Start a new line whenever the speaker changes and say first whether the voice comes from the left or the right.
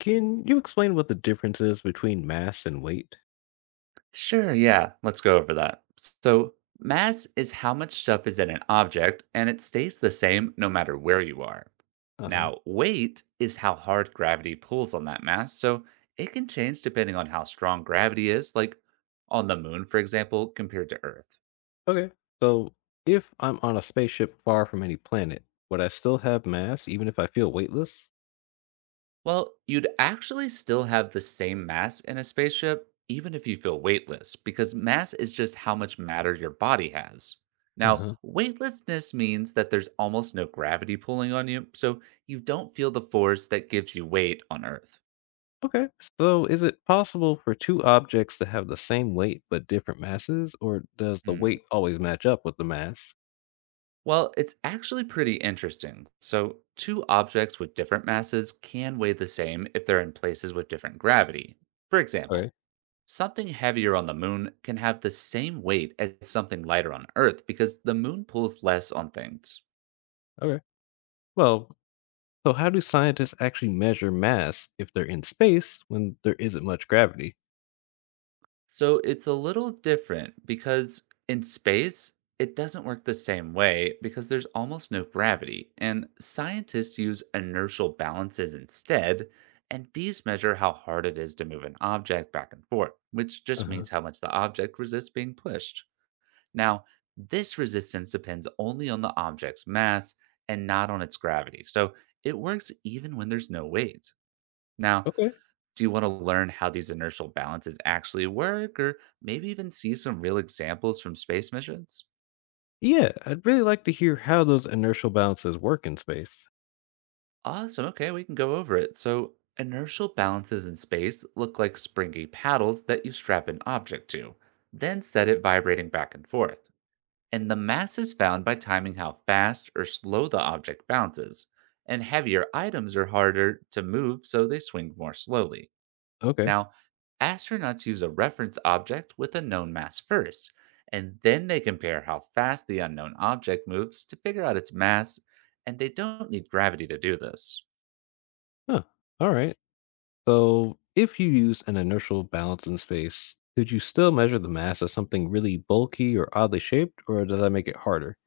left: Can you explain what the difference is between mass and weight?
right: Sure, yeah, let's go over that. So, mass is how much stuff is in an object and it stays the same no matter where you are.
left: Uh huh.
right: Now, weight is how hard gravity pulls on that mass, so it can change depending on how strong gravity is, like on the moon, for example, compared to Earth.
left: Okay. So, if I'm on a spaceship far from any planet, would I still have mass even if I feel weightless?
right: Well, you'd actually still have the same mass in a spaceship, even if you feel weightless, because mass is just how much matter your body has.
left: Uh
right: Now,
left: huh.
right: weightlessness means that there's almost no gravity pulling on you, so you don't feel the force that gives you weight on Earth.
left: Okay. So, is it possible for two objects to have the same weight but different masses, or does the
right: Hmm.
left: weight always match up with the mass?
right: Well, it's actually pretty interesting. So, two objects with different masses can weigh the same if they're in places with different gravity. For
left: Okay.
right: example, something heavier on the moon can have the same weight as something lighter on Earth because the moon pulls less on things.
left: Okay. Well, so how do scientists actually measure mass if they're in space when there isn't much gravity?
right: So it's a little different because in space, it doesn't work the same way because there's almost no gravity, and scientists use inertial balances instead, and these measure how hard it is to move an object back and forth, which
left: Uh
right: just
left: huh.
right: means how much the object resists being pushed. Now, this resistance depends only on the object's mass and not on its gravity, so it works even when there's no weight. Now,
left: Okay.
right: do you want to learn how these inertial balances actually work, or maybe even see some real examples from space missions?
left: Yeah, I'd really like to hear how those inertial balances work in space.
right: Awesome. Okay, we can go over it. So, inertial balances in space look like springy paddles that you strap an object to, then set it vibrating back and forth. And the mass is found by timing how fast or slow the object bounces. And heavier items are harder to move, so they swing more slowly.
left: Okay.
right: Now, astronauts use a reference object with a known mass first, and then they compare how fast the unknown object moves to figure out its mass, and they don't need gravity to do this.
left: Huh. All right. So, if you use an inertial balance in space, could you still measure the mass of something really bulky or oddly shaped, or does that make it harder?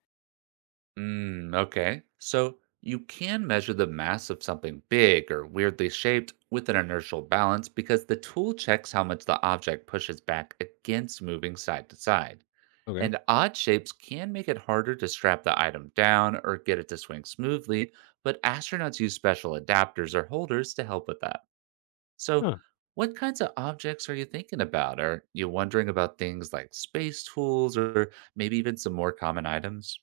right: Mm, okay. So you can measure the mass of something big or weirdly shaped with an inertial balance because the tool checks how much the object pushes back against moving side to side.
left: Okay.
right: And odd shapes can make it harder to strap the item down or get it to swing smoothly, but astronauts use special adapters or holders to help with that. So,
left: Huh.
right: what kinds of objects are you thinking about? Are you wondering about things like space tools or maybe even some more common items?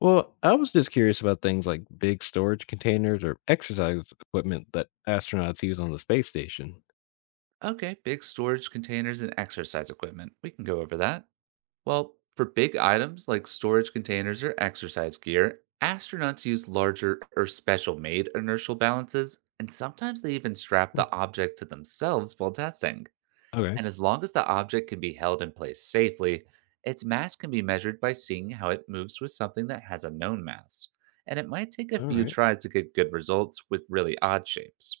left: Well, I was just curious about things like big storage containers or exercise equipment that astronauts use on the space station.
right: Okay, big storage containers and exercise equipment. We can go over that. Well, for big items like storage containers or exercise gear, astronauts use larger or special made inertial balances, and sometimes they even strap
left: Hmm.
right: the object to themselves while testing.
left: Okay.
right: And as long as the object can be held in place safely, its mass can be measured by seeing how it moves with something that has a known mass. And it might take a
left: All
right: few
left: right.
right: tries to get good results with really odd shapes.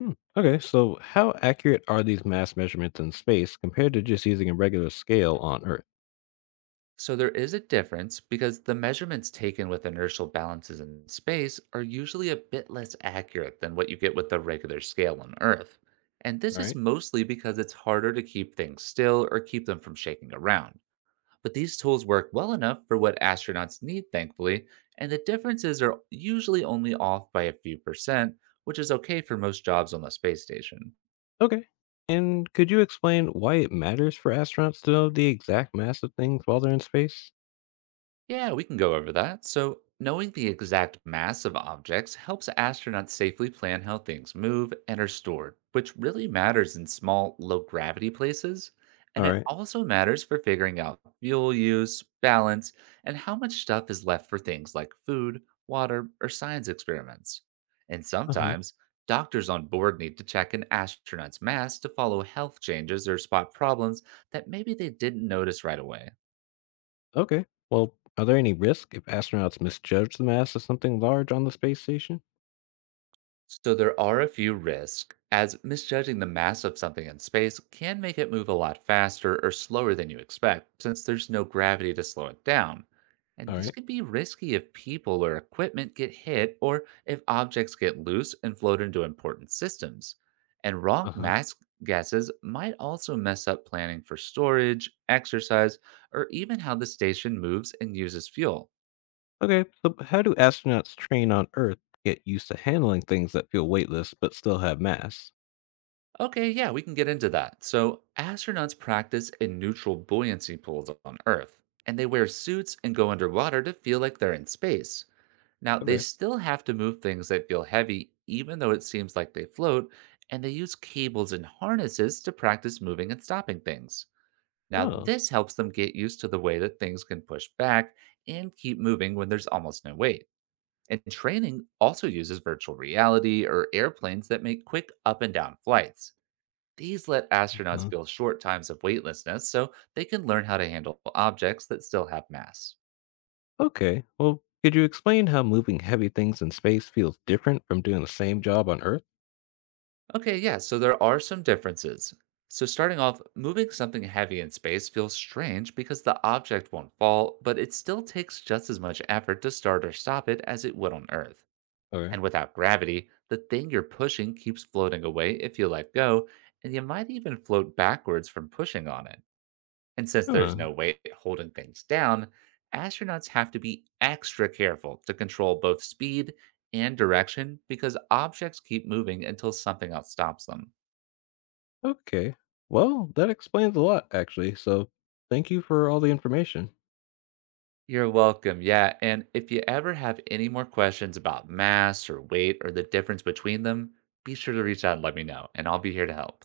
left: Hmm. Okay. So, how accurate are these mass measurements in space compared to just using a regular scale on Earth?
right: So there is a difference because the measurements taken with inertial balances in space are usually a bit less accurate than what you get with the regular scale on Earth. And
left: All
right: this is
left: right.
right: mostly because it's harder to keep things still or keep them from shaking around. But these tools work well enough for what astronauts need, thankfully, and the differences are usually only off by a few percent, which is okay for most jobs on the space station.
left: Okay. And could you explain why it matters for astronauts to know the exact mass of things while they're in space?
right: Yeah, we can go over that. So, knowing the exact mass of objects helps astronauts safely plan how things move and are stored, which really matters in small, low gravity places.
left: All
right: And it
left: right.
right: also matters for figuring out fuel use, balance, and how much stuff is left for things like food, water, or science experiments. And
left: Uh huh.
right: sometimes, doctors on board need to check an astronaut's mass to follow health changes or spot problems that maybe they didn't notice right away.
left: Okay. Well, are there any risks if astronauts misjudge the mass of something large on the space station?
right: So there are a few risks, as misjudging the mass of something in space can make it move a lot faster or slower than you expect, since there's no gravity to slow it down. And
left: All
right: this
left: right.
right: can be risky if people or equipment get hit or if objects get loose and float into important systems. And
left: Uh
right: wrong
left: huh.
right: mass guesses might also mess up planning for storage, exercise, or even how the station moves and uses fuel.
left: Okay. So, how do astronauts train on Earth to get used to handling things that feel weightless but still have mass?
right: Okay, yeah, we can get into that. So, astronauts practice in neutral buoyancy pools on Earth, and they wear suits and go underwater to feel like they're in space. Now, they
left: Okay.
right: still have to move things that feel heavy, even though it seems like they float, and they use cables and harnesses to practice moving and stopping things. Now,
left: Oh.
right: this helps them get used to the way that things can push back and keep moving when there's almost no weight. And training also uses virtual reality or airplanes that make quick up and down flights. These let astronauts
left: Mhm.
right: feel short times of weightlessness so they can learn how to handle objects that still have mass.
left: Okay. Well, could you explain how moving heavy things in space feels different from doing the same job on Earth?
right: Okay, yeah, so there are some differences. So, starting off, moving something heavy in space feels strange because the object won't fall, but it still takes just as much effort to start or stop it as it would on Earth.
left: Okay.
right: And without gravity, the thing you're pushing keeps floating away if you let go, and you might even float backwards from pushing on it. And since there's no
left: Huh.
right: weight holding things down, astronauts have to be extra careful to control both speed and direction because objects keep moving until something else stops them.
left: Okay. Well, that explains a lot, actually. So thank you for all the information.
right: You're welcome. Yeah. And if you ever have any more questions about mass or weight or the difference between them, be sure to reach out and let me know, and I'll be here to help.